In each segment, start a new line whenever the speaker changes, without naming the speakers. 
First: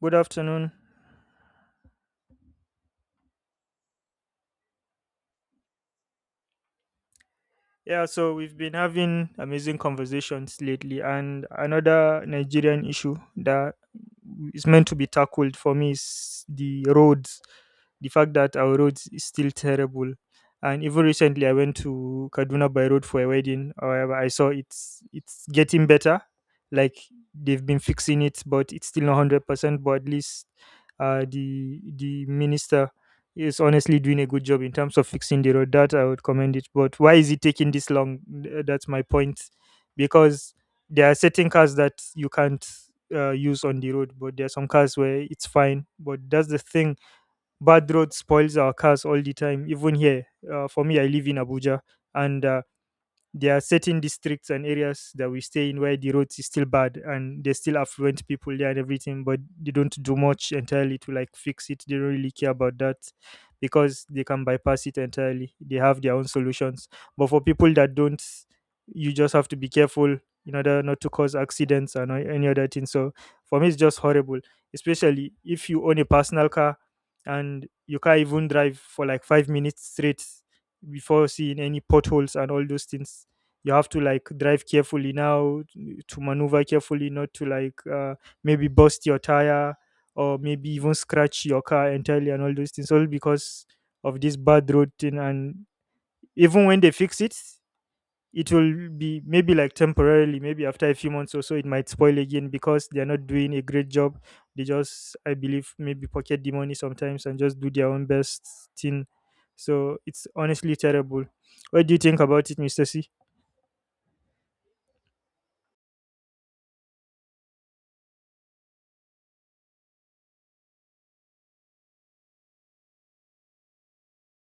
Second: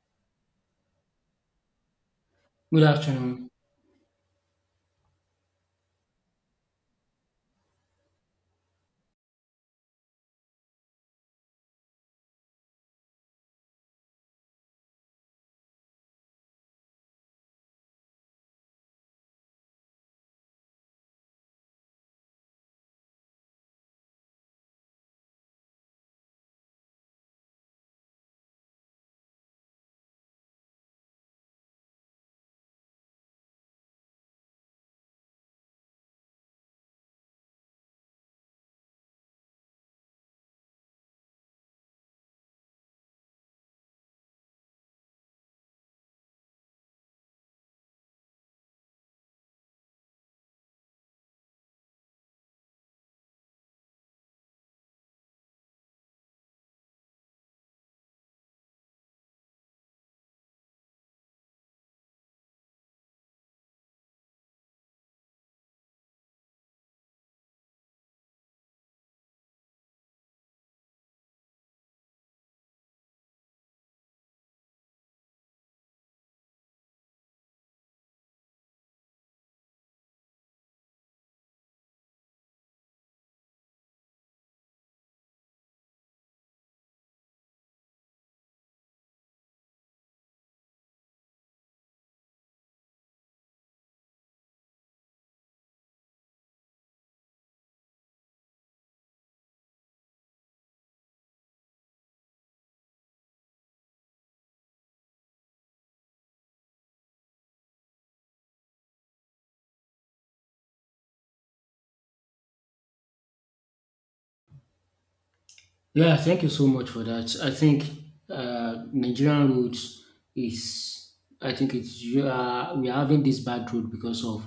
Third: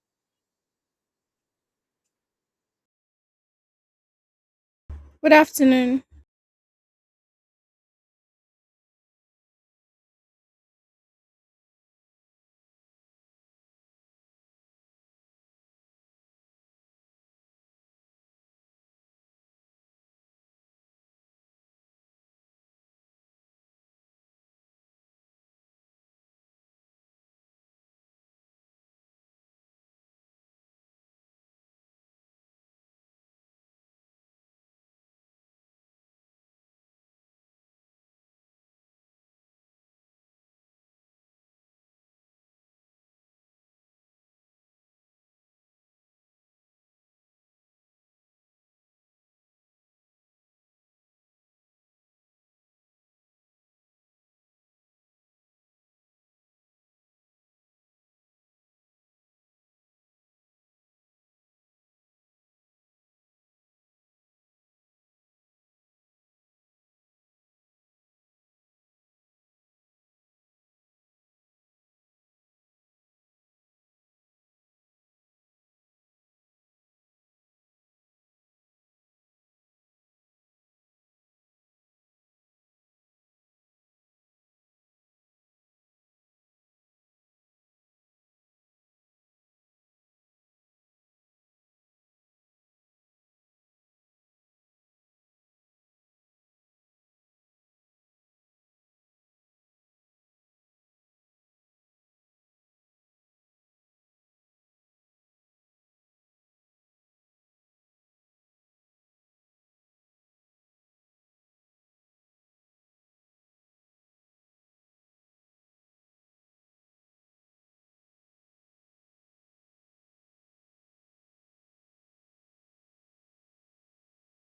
Good afternoon.
Good afternoon.
Good afternoon.
Yeah, so we've been having amazing conversations lately, and another Nigerian issue that is meant to be tackled for me is the roads. The fact that our roads is still terrible, and even recently I went to Kaduna by road for a wedding. However, I saw it's getting better, like they've been fixing it, but it's still not 100%. But at least the minister is honestly doing a good job in terms of fixing the road. That I would commend it. But why is it taking this long? That's my point. Because there are certain cars that you can't use on the road, but there are some cars where it's fine. But that's the thing. Bad road spoils our cars all the time. Even here, for me, I live in Abuja, and there are certain districts and areas that we stay in where the roads is still bad and there's still affluent people there and everything, but they don't do much entirely to like fix it. They don't really care about that because they can bypass it entirely. They have their own solutions. But for people that don't, you just have to be careful in order not to cause accidents and any other thing. So for me, it's just horrible, especially if you own a personal car and you can't even drive for like 5 minutes straight before seeing any potholes and all those things. You have to like drive carefully now to maneuver carefully, not to like maybe burst your tire or maybe even scratch your car entirely, and all those things all because of this bad road thing. And even when they fix it, it will be maybe like temporarily, maybe after a few months or so it might spoil again because they're not doing a great job. They just, I believe, maybe pocket the money sometimes and just do their own best thing. So it's honestly terrible. What do you think about it, Mr. C?
Yeah, thank you so much for that. I think Nigerian roads is, I think it's you are we are having this bad road because of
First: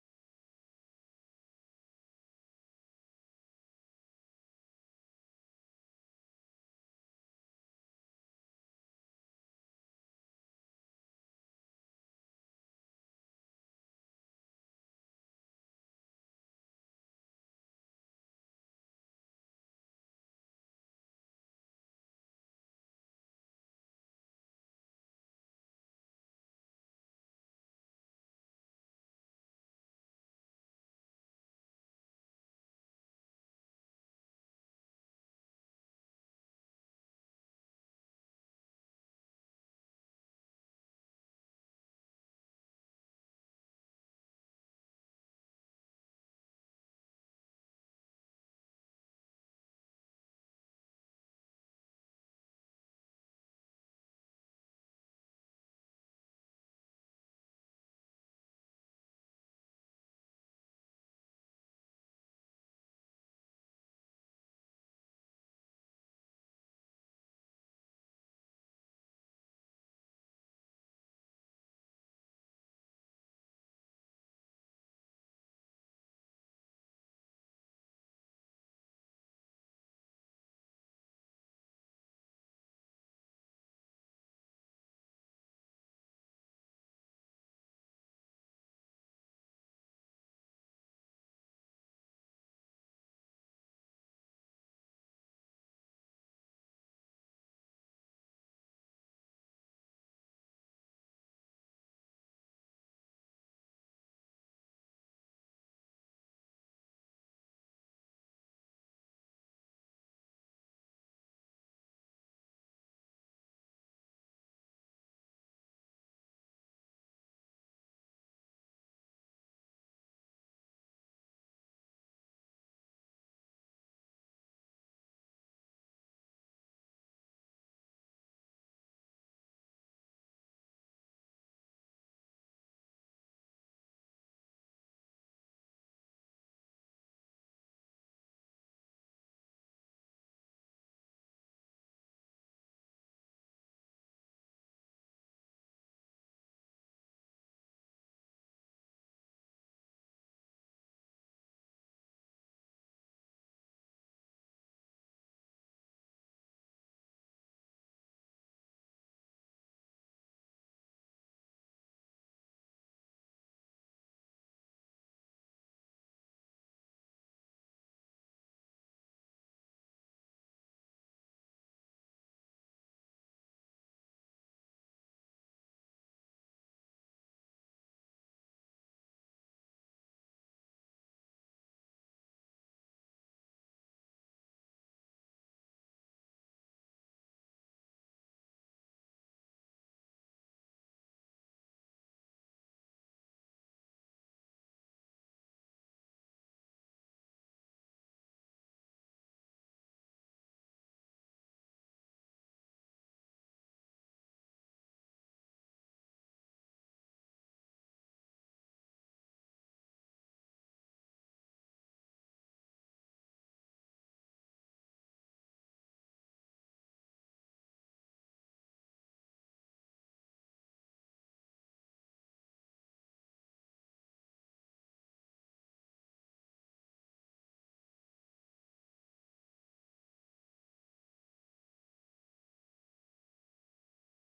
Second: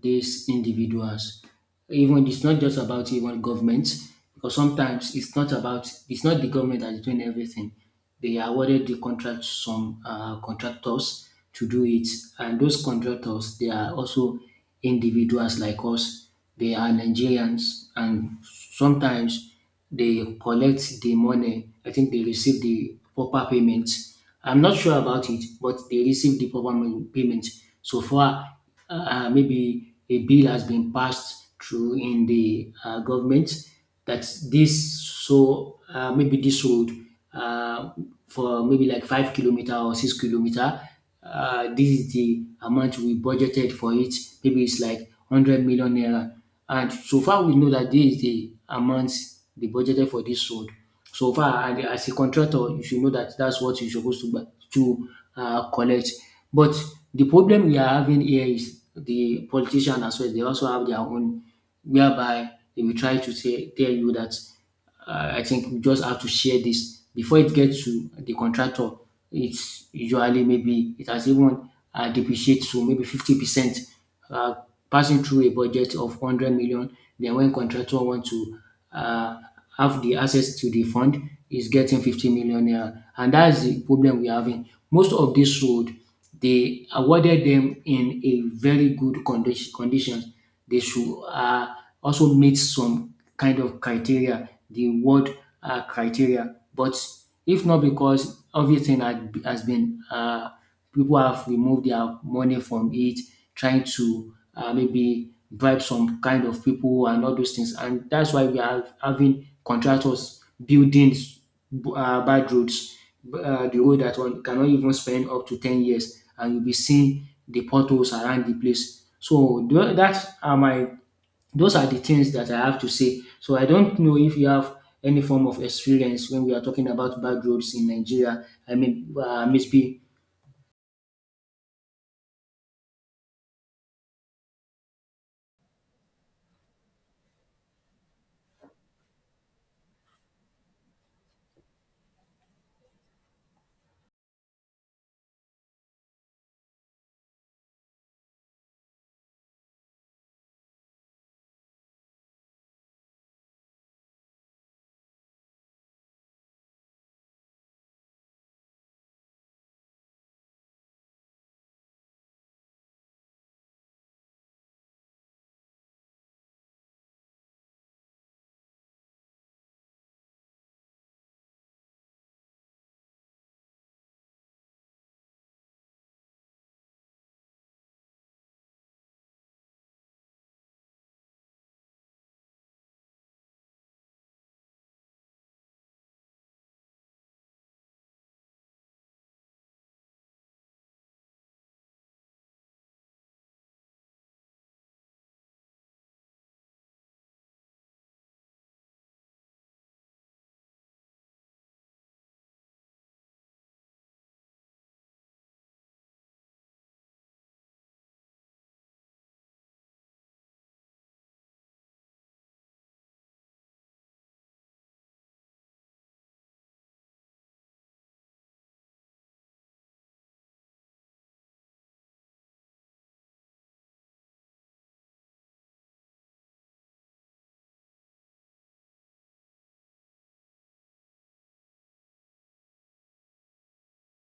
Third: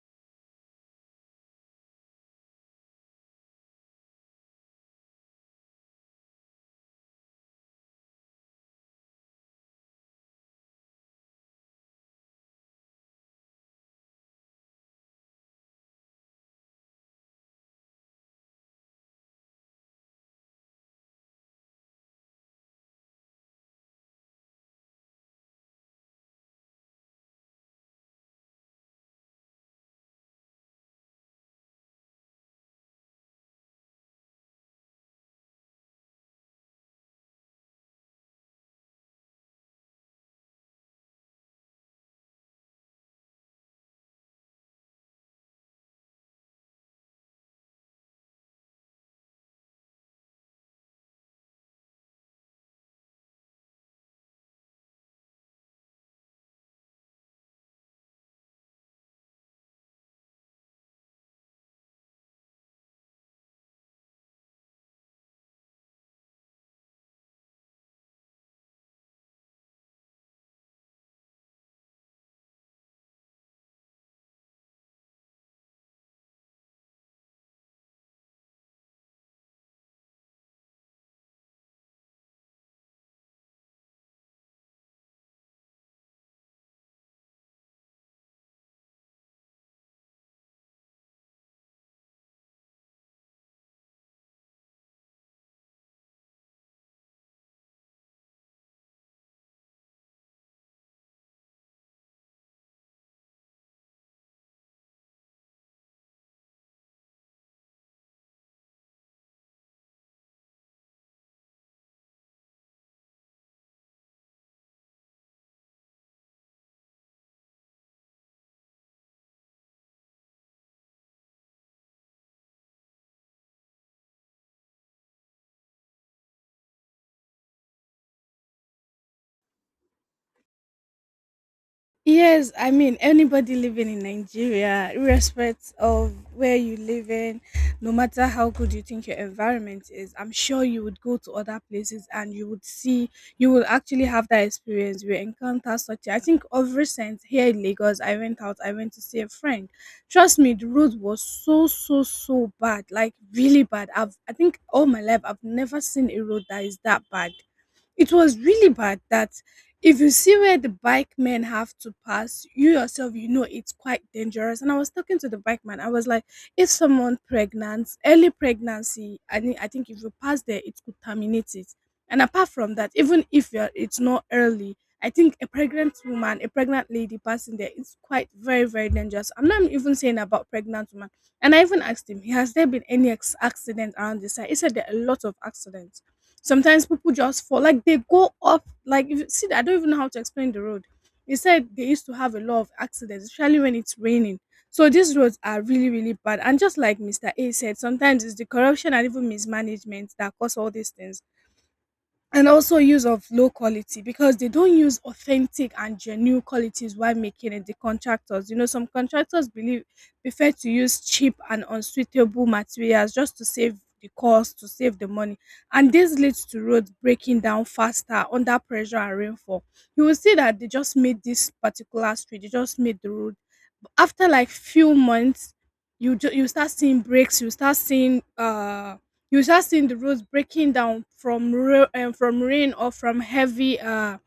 these individuals. Even it's not just about even government, because sometimes it's not the government that's doing everything. They awarded the contract to some contractors to do it, and those contractors, they are also individuals like us. They are Nigerians, and sometimes they collect the money. I think they receive the proper payment. I'm not sure about it, but they receive the proper payment. So far, maybe a bill has been passed through in the government that this so maybe this road, uh, for maybe like 5 kilometer or 6 kilometer, this is the amount we budgeted for it. Maybe it's like 100 million naira, and so far we know that this is the amount they budgeted for this road so far. And as a contractor, you should know that that's what you're supposed to collect. But the problem we are having here is the politician as well. They also have their own, whereby they will try to say tell you that, I think we just have to share this before it gets to the contractor. It's usually maybe it has even depreciated to maybe 50%, uh, passing through a budget of 100 million. Then when contractor want to uh, have the access to the fund, is getting 50 million naira, and that's the problem we're having. Most of this road, they awarded them in a very good conditions. They should also meet some kind of criteria, the word criteria. But if not, because everything has been people have removed their money from it, trying to maybe bribe some kind of people and all those things. And that's why we are having contractors building bad roads, the road that one cannot even spend up to 10 years, and you'll be seeing the potholes around the place. So tho- that are my those are the things that I have to say. So I don't know if you have any form of experience when we are talking about bad roads in Nigeria. I mean, maybe.
Yes, I mean anybody living in Nigeria, irrespective of where you live in, no matter how good you think your environment is, I'm sure you would go to other places and you would see, you will actually have that experience. You will encounter such. I think of recent here in Lagos, I went out, I went to see a friend. Trust me, the road was so so so bad, like really bad. I think all my life I've never seen a road that is that bad. It was really bad that if you see where the bike men have to pass, you yourself, you know it's quite dangerous. And I was talking to the bike man. I was like, if someone pregnant, early pregnancy, I think if you pass there, it could terminate it. And apart from that, even if you're, it's not early, I think a pregnant woman, a pregnant lady passing there is quite very, very dangerous. I'm not even saying about pregnant woman. And I even asked him, has there been accident around this side? He said there are a lot of accidents. Sometimes people just fall, like they go off. Like if you see, I don't even know how to explain the road. They said they used to have a lot of accidents, especially when it's raining. So these roads are really, really bad. And just like Mr. A said, sometimes it's the corruption and even mismanagement that cause all these things, and also use of low quality because they don't use authentic and genuine qualities while making it. The contractors, you know, some contractors believe, prefer to use cheap and unsuitable materials just to save the cost, to save the money. And this leads to roads breaking down faster under pressure and rainfall. You will see that they just made this particular street, they just made the road, after like few months you start seeing breaks, you start seeing the roads breaking down from from rain or from heavy,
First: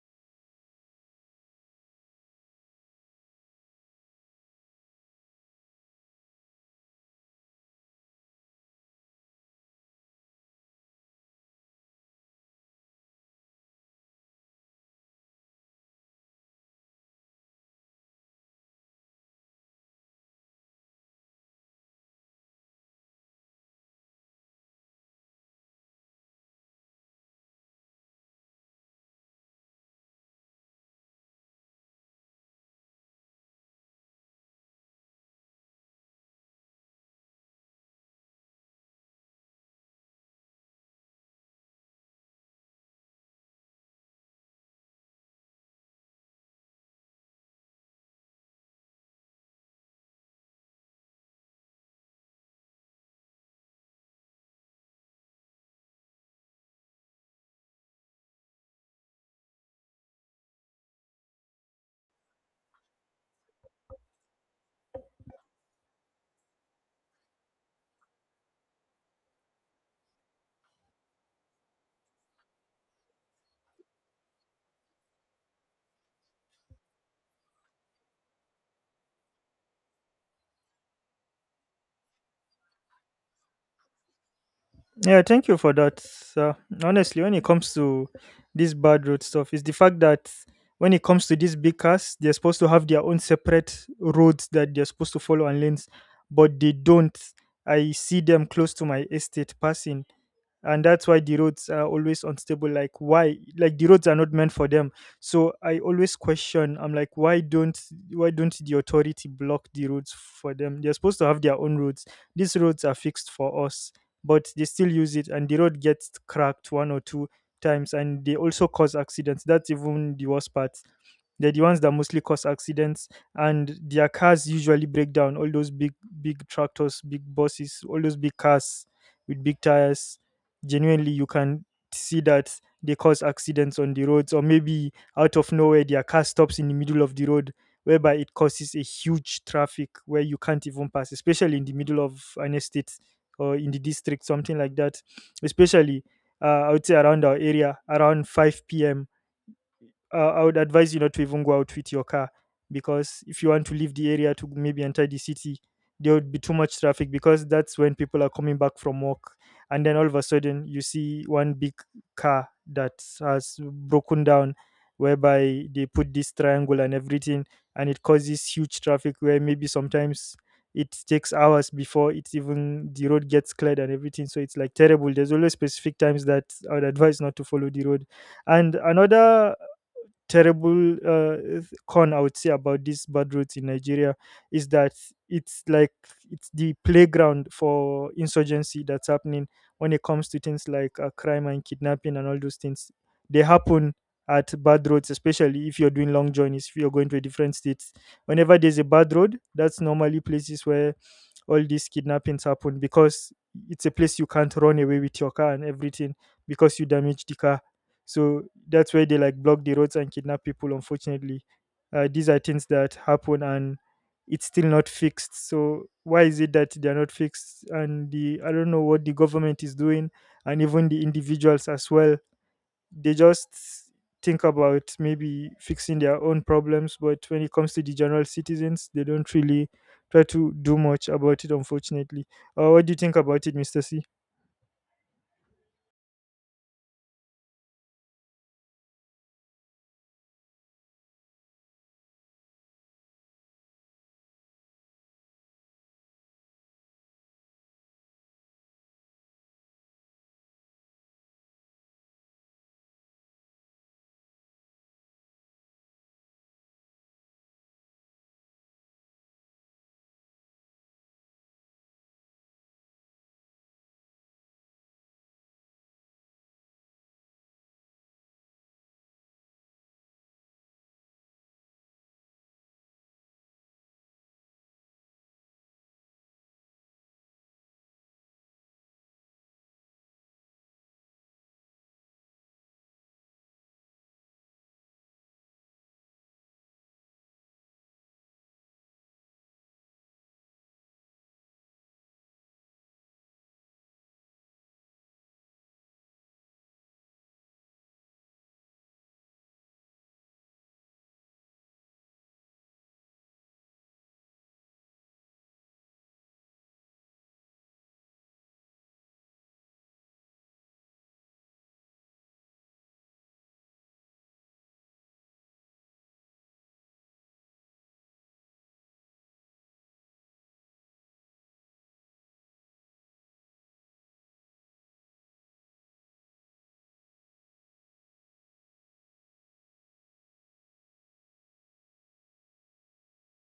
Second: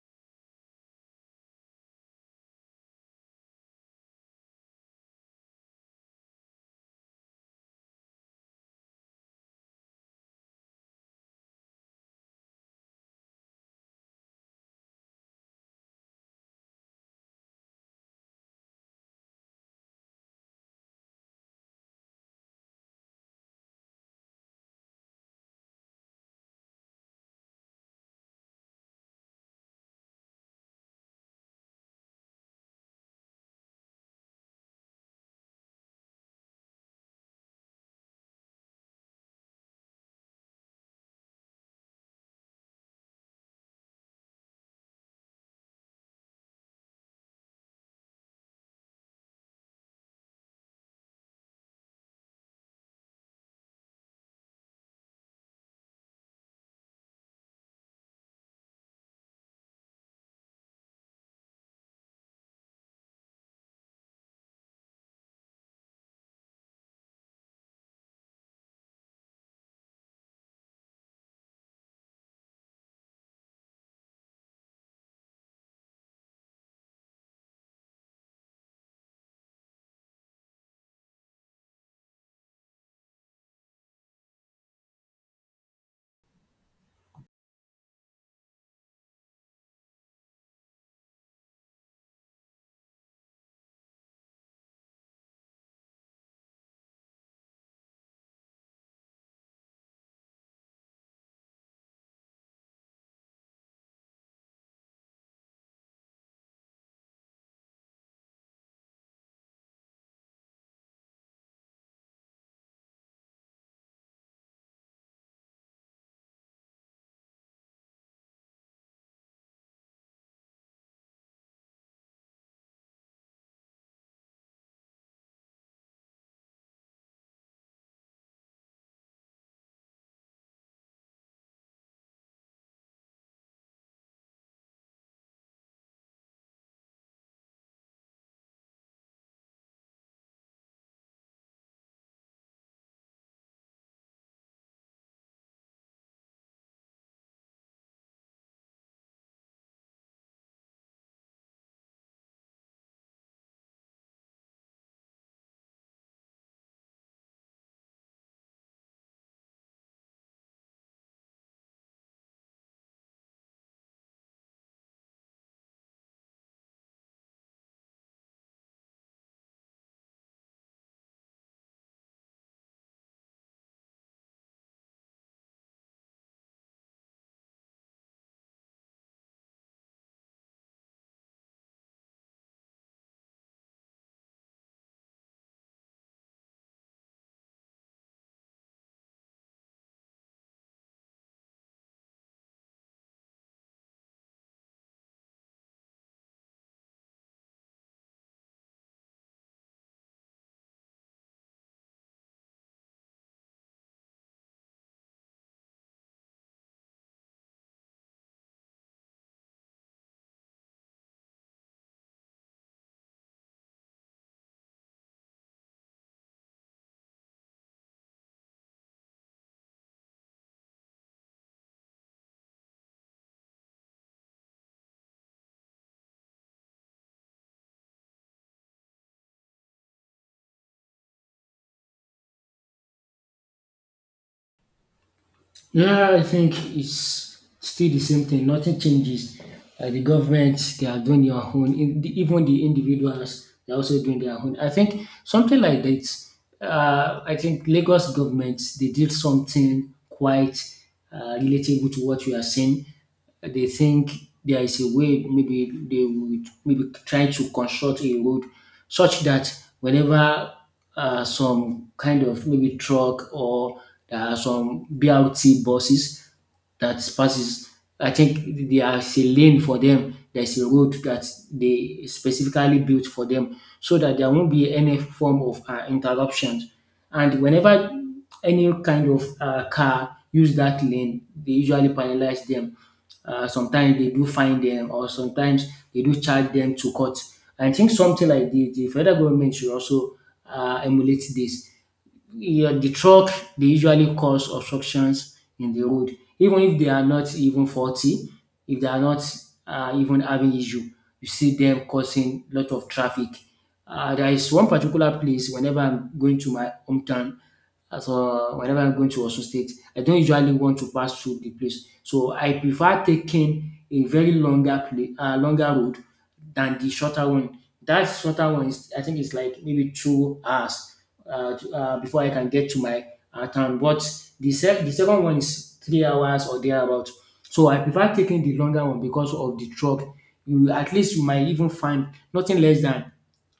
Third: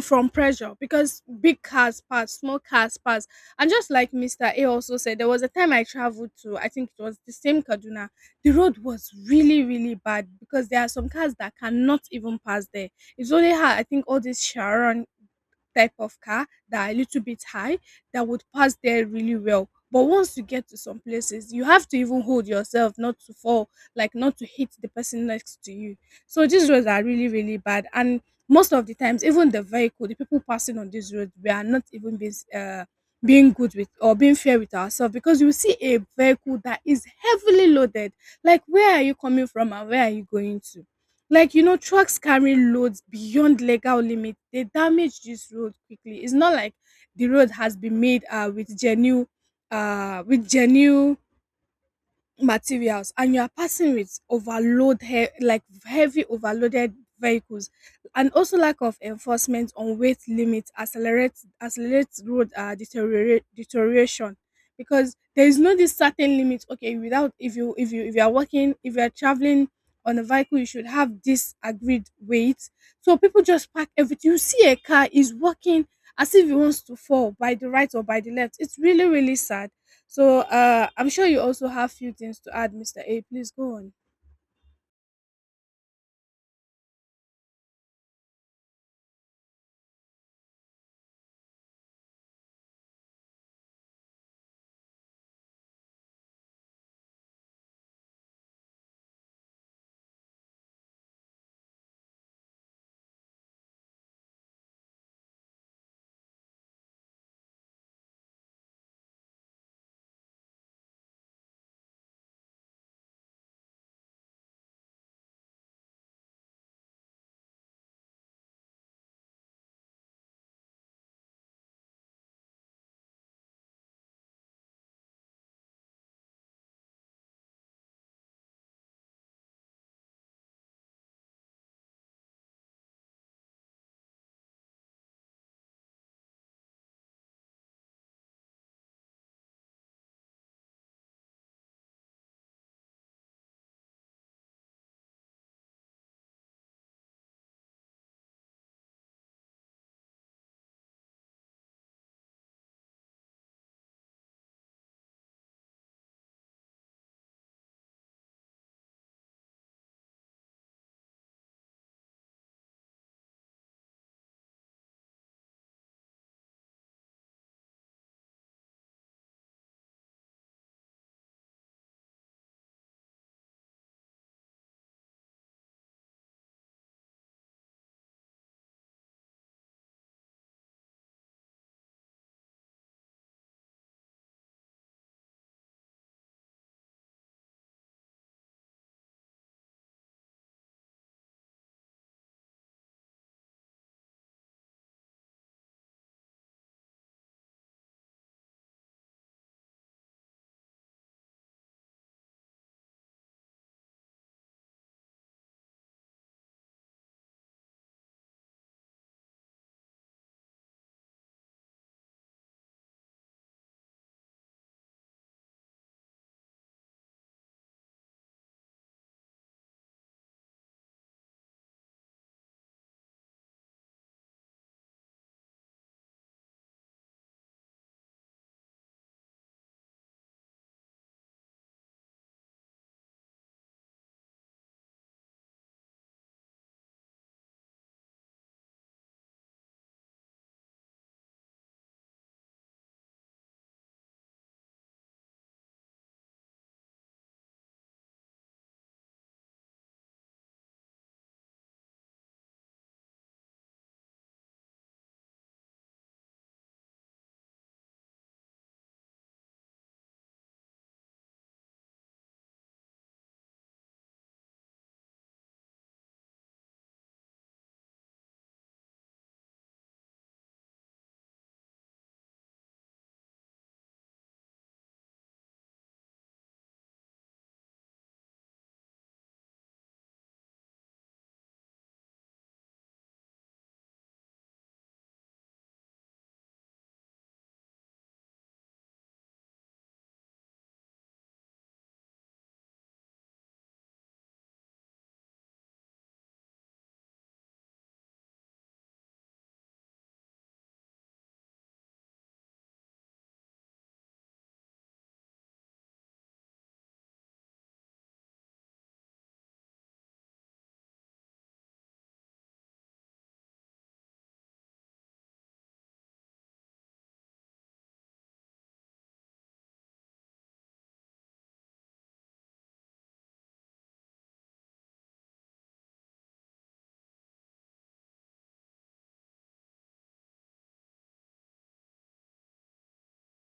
from pressure, because big cars pass, small cars pass. And just like Mr. A also said, there was a time I traveled to, I think it was the same Kaduna. The road was really, really bad because there are some cars that cannot even pass there. It's only how, I think, all these Sharon type of car that are a little bit high that would pass there really well. But once you get to some places, you have to even hold yourself not to fall, like not to hit the person next to you. So these roads are really, really bad. And most of the times, even the vehicle, the people passing on these roads, we are not even being, being good with or being fair with ourselves, because you see a vehicle that is heavily loaded. Like, where are you coming from and where are you going to? Like, you know, trucks carrying loads beyond legal limits, they damage this road quickly. It's not like the road has been made with genuine, with genuine materials, and you are passing with like heavy overloaded vehicles. And also lack of enforcement on weight limits accelerates road deterioration, because there is no this certain limit. Okay, without, if you are working, if you are traveling on a vehicle, you should have this agreed weight. So people just pack everything, you see a car is walking as if it wants to fall by the right or by the left. It's really, really sad. So I'm sure you also have few things to add, Mr. A. Please go on.
Yeah, thank you for that, sir. Honestly, when it comes to this bad road stuff, it's the fact that when it comes to these big cars, they're supposed to have their own separate roads that they're supposed to follow and lanes, but they don't. I see them close to my estate passing, and that's why the roads are always unstable. Like, why, like the roads are not meant for them, so I always question. I'm like, why don't, why don't the authority block the roads for them? They're supposed to have their own roads. These roads are fixed for us, but they still use it and the road gets cracked one or two times, and they also cause accidents. That's even the worst part. They're the ones that mostly cause accidents, and their cars usually break down, all those big big tractors, big buses, all those big cars with big tires. Genuinely, you can see that they cause accidents on the roads, or maybe out of nowhere their car stops in the middle of the road, whereby it causes a huge traffic where you can't even pass, especially in the middle of an estate or in the district, something like that. Especially I would say around our area around 5 p.m., I would advise you not to even go out with your car, because if you want to leave the area to maybe enter the city, there would be too much traffic because that's when people are coming back from work. And then all of a sudden, you see one big car that has broken down, whereby they put this triangle and everything, and it causes huge traffic where maybe sometimes it takes hours before it's even the road gets cleared and everything. So it's like terrible. There's always specific times that I would advise not to follow the road. And another terrible con I would say about these bad roads in Nigeria is that it's like it's the playground for insurgency that's happening when it comes to things like crime and kidnapping and all those things. They happen at bad roads, especially if you're doing long journeys, if you're going to a different state. Whenever there's a bad road, that's normally places where all these kidnappings happen because it's a place you can't run away with your car and everything, because you damage the car. So that's where they like block the roads and kidnap people, unfortunately. These are things that happen and it's still not fixed. So why is it that they're not fixed? And the I don't know what the government is doing, and even the individuals as well. They just think about maybe fixing their own problems, but when it comes to the general citizens, they don't really try to do much about it, unfortunately. What do you think about it, Mr. C?
Yeah, I think it's still the same thing. Nothing changes. The government, they are doing their own. Even the individuals, they're also doing their own. I think something like that. I think Lagos government, they did something quite relatable to what you are saying. They think there is a way maybe they would maybe try to construct a road such that whenever some kind of maybe truck, or there are some BRT buses that passes. I think there is a lane for them. There's a road that they specifically built for them, so that there won't be any form of interruptions. And whenever any kind of car use that lane, they usually penalize them. Sometimes they do fine them, or sometimes they do charge them to court. I think something like this, the federal government should also emulate this. Yeah, the truck, they usually cause obstructions in the road, even if they are not even faulty. If they are not even having issue, you see them causing lot of traffic. There is one particular place whenever I'm going to my hometown. So whenever I'm going to Osun State, I don't usually want to pass through the place. So I prefer taking a very longer longer road than the shorter one. That shorter one is, I think, it's like maybe 2 hours before I can get to my town. But the second one is 3 hours or thereabout. So I prefer taking the longer one because of the truck. You At least you might even find nothing less than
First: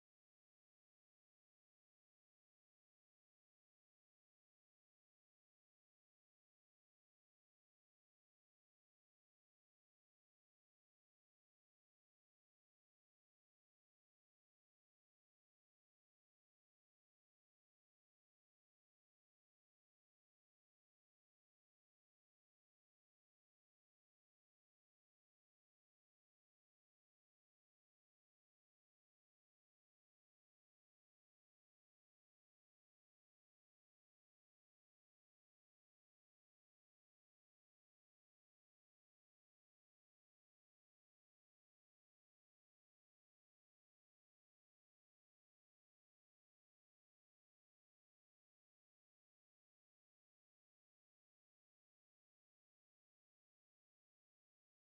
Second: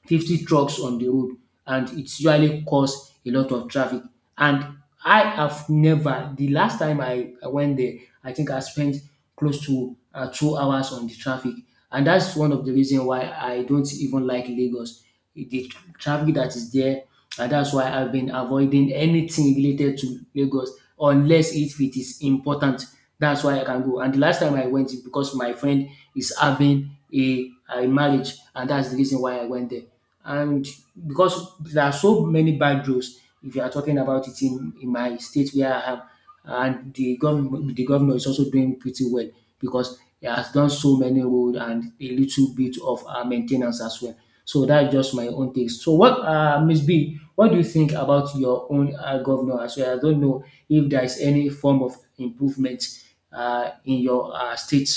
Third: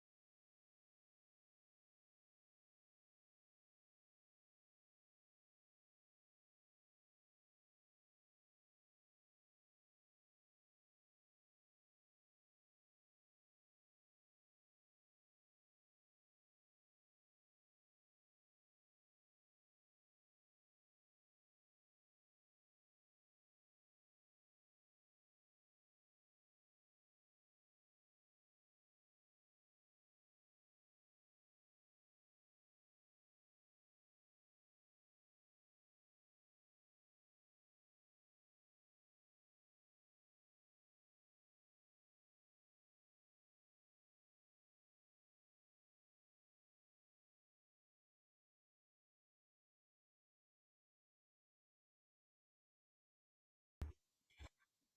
50 trucks on the road, and it usually cause a lot of traffic. And I have never, the last time I went there, I think I spent close to 2 hours on the traffic. And that's one of the reason why I don't even like Lagos. The traffic that is there, and that's why I've been avoiding anything related to Lagos unless if it is important. That's why I can go. And the last time I went is because my friend is having a marriage, and that's the reason why I went there. And because there are so many bad roads, if you are talking about it in my state where I am, and the government, the governor is also doing pretty well because he has done so many road and a little bit of maintenance as well. So that's just my own take. So what, Miss B, what do you think about your own governor as well? I don't know if there is any form of improvement in your state.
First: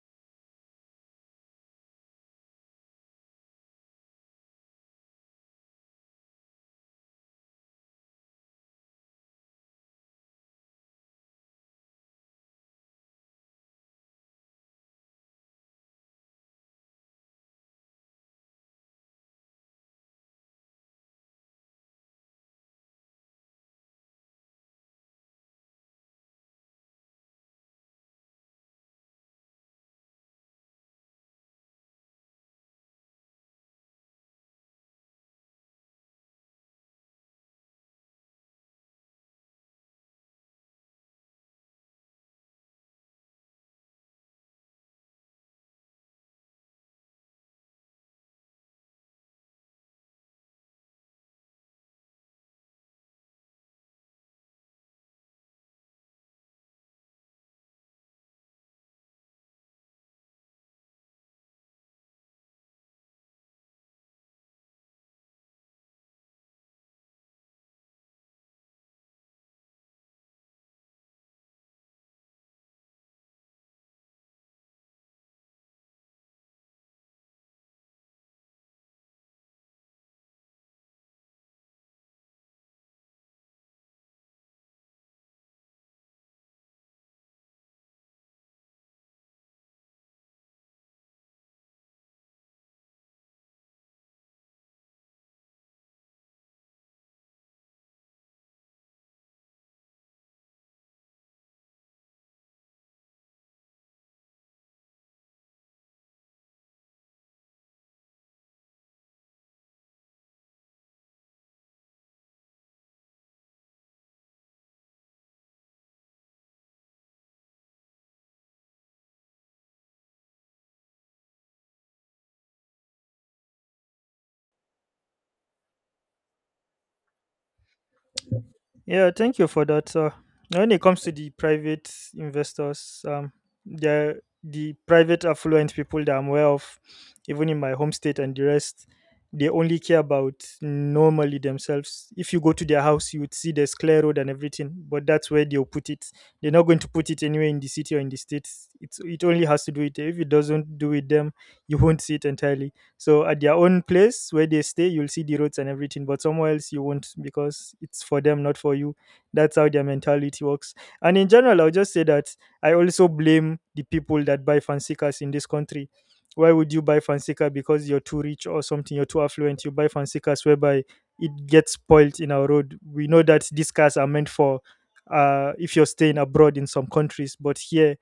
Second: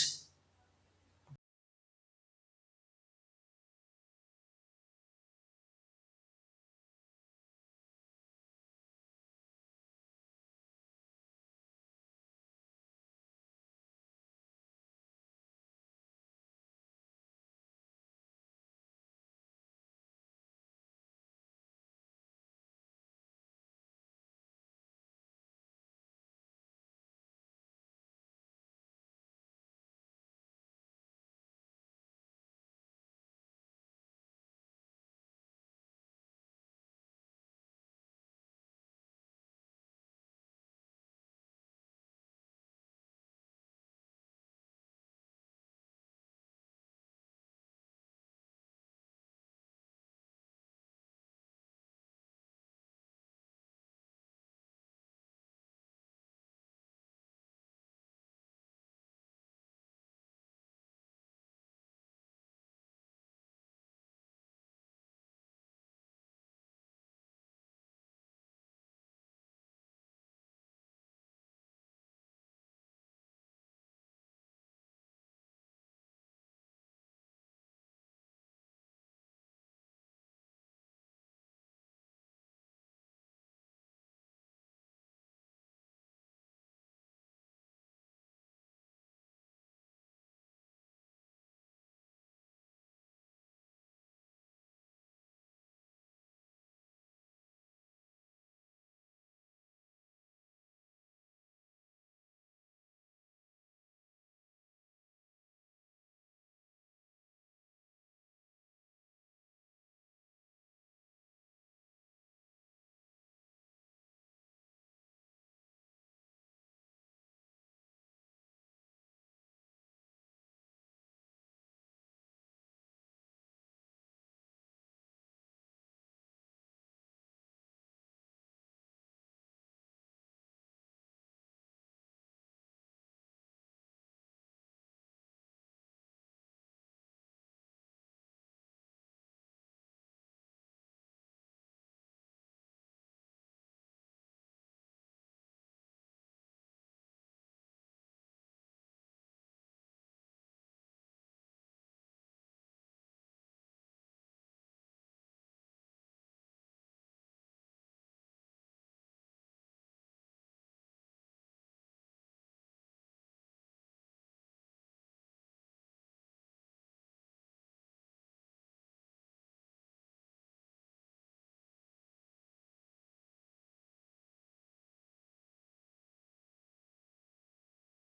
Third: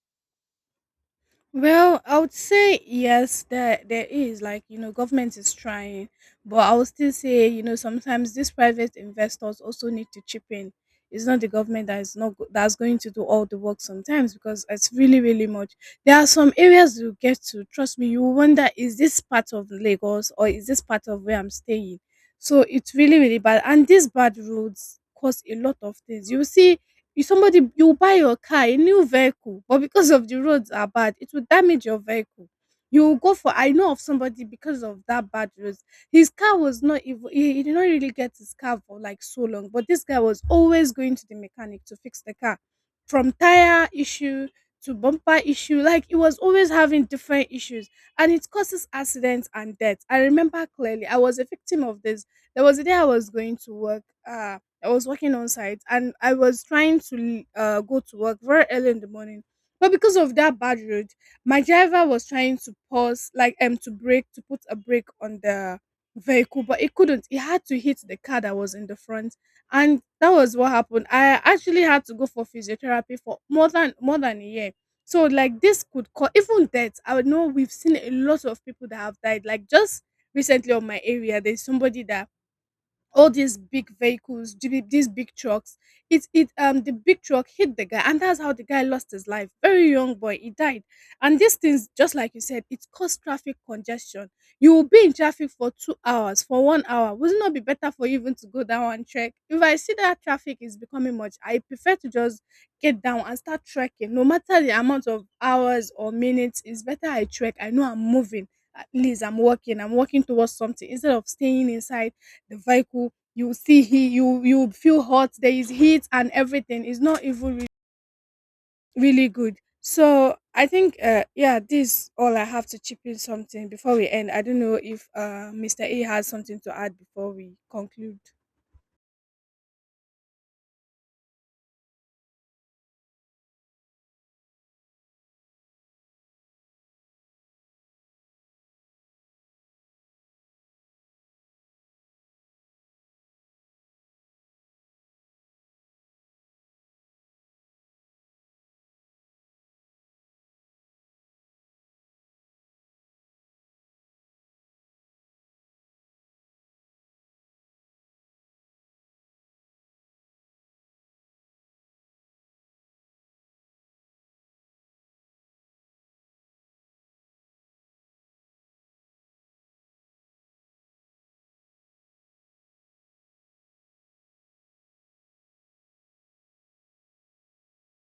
Well, I would say yes, there is, like, you know, government is trying, but I would still say, you know, sometimes these private investors also need to chip in. It's not the government that is not go- that's going to do all the work sometimes, because it's really really much. There are some areas you get to, trust me. You wonder, is this part of Lagos or is this part of where I'm staying? So it's really really bad, and these bad roads cause a lot of things. You see, You somebody, you buy your car, a new vehicle, but because of the roads are bad, it will damage your vehicle. You will go for, I know of somebody, because of that bad roads, his car was not even, he did not really get his car for like so long, but this guy was always going to the mechanic to fix the car. From tire issue to bumper issue, like he was always having different issues, and it causes accidents and death. I remember clearly I was a victim of this. There was a day I was going to work. I was working on site and I was trying to go to work very early in the morning. But because of that bad road, my driver was trying to pause, like to brake, to put a brake on the vehicle, but it couldn't. It had to hit the car that was in the front, and that was what happened. I actually had to go for physiotherapy for more than a year. So like this could cause even death. I know we've seen a lot of people that have died. Like just recently on my area, there's somebody that, all these big vehicles, the these big trucks. It The big truck hit the guy, and that's how the guy lost his life. Very young boy, he died. And these things, just like you said, it caused traffic congestion. You will be in traffic for 2 hours, for 1 hour. Would it not be better for you even to go down and trek? If I see that traffic is becoming much, I prefer to just get down and start trekking. No matter the amount of hours or minutes, it's better I trek. I know I'm moving. At least I'm walking. I'm walking towards something instead of staying inside the vehicle. You see, he you, you feel hot, there is heat and everything. It's not even re- really good. So I think, yeah, this all I have to chip in. Something before we end, I don't know if Mr. A has something to add before we conclude.
Yeah, thank you for that. When it comes to the private investors, they're the private affluent people that I'm aware of, even in my home state and the rest. They only care about normally themselves. If you go to their house, you would see the clear road and everything, but that's where they'll put it. They're not going to put it anywhere in the city or in the states. It only has to do it. If it doesn't do with them, you won't see it entirely. So at their own place where they stay, you'll see the roads and everything, but somewhere else you won't, because it's for them, not for you. That's how their mentality works. And in general, I'll just say that I also blame the people that buy fancy cars in this country. Why would you buy fancy car? Because you're too rich or something? You're too affluent. You buy fancy cars whereby it gets spoiled in our road. We know that these cars are meant for if you're staying abroad in some countries, but here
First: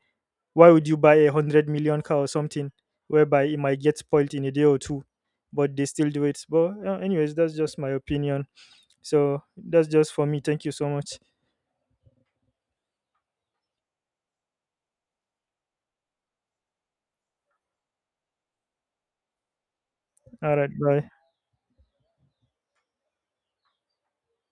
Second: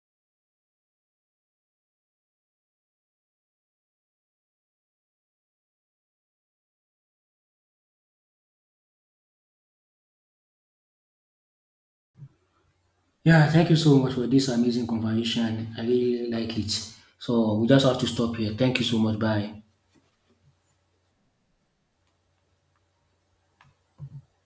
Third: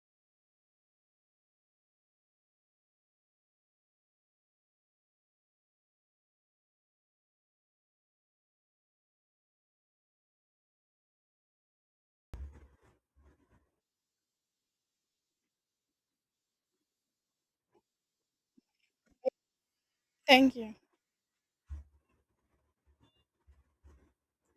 why would you buy 100 million car or something whereby it might get spoiled in a day or two, but they still do it? But, anyways, that's just my opinion. So that's just for me. Thank you so much.
Yeah, thank you so much for this amazing conversation. I really like it. So we just have to stop here. Thank you so much. Bye.
All
Thank
right,
you.
bye.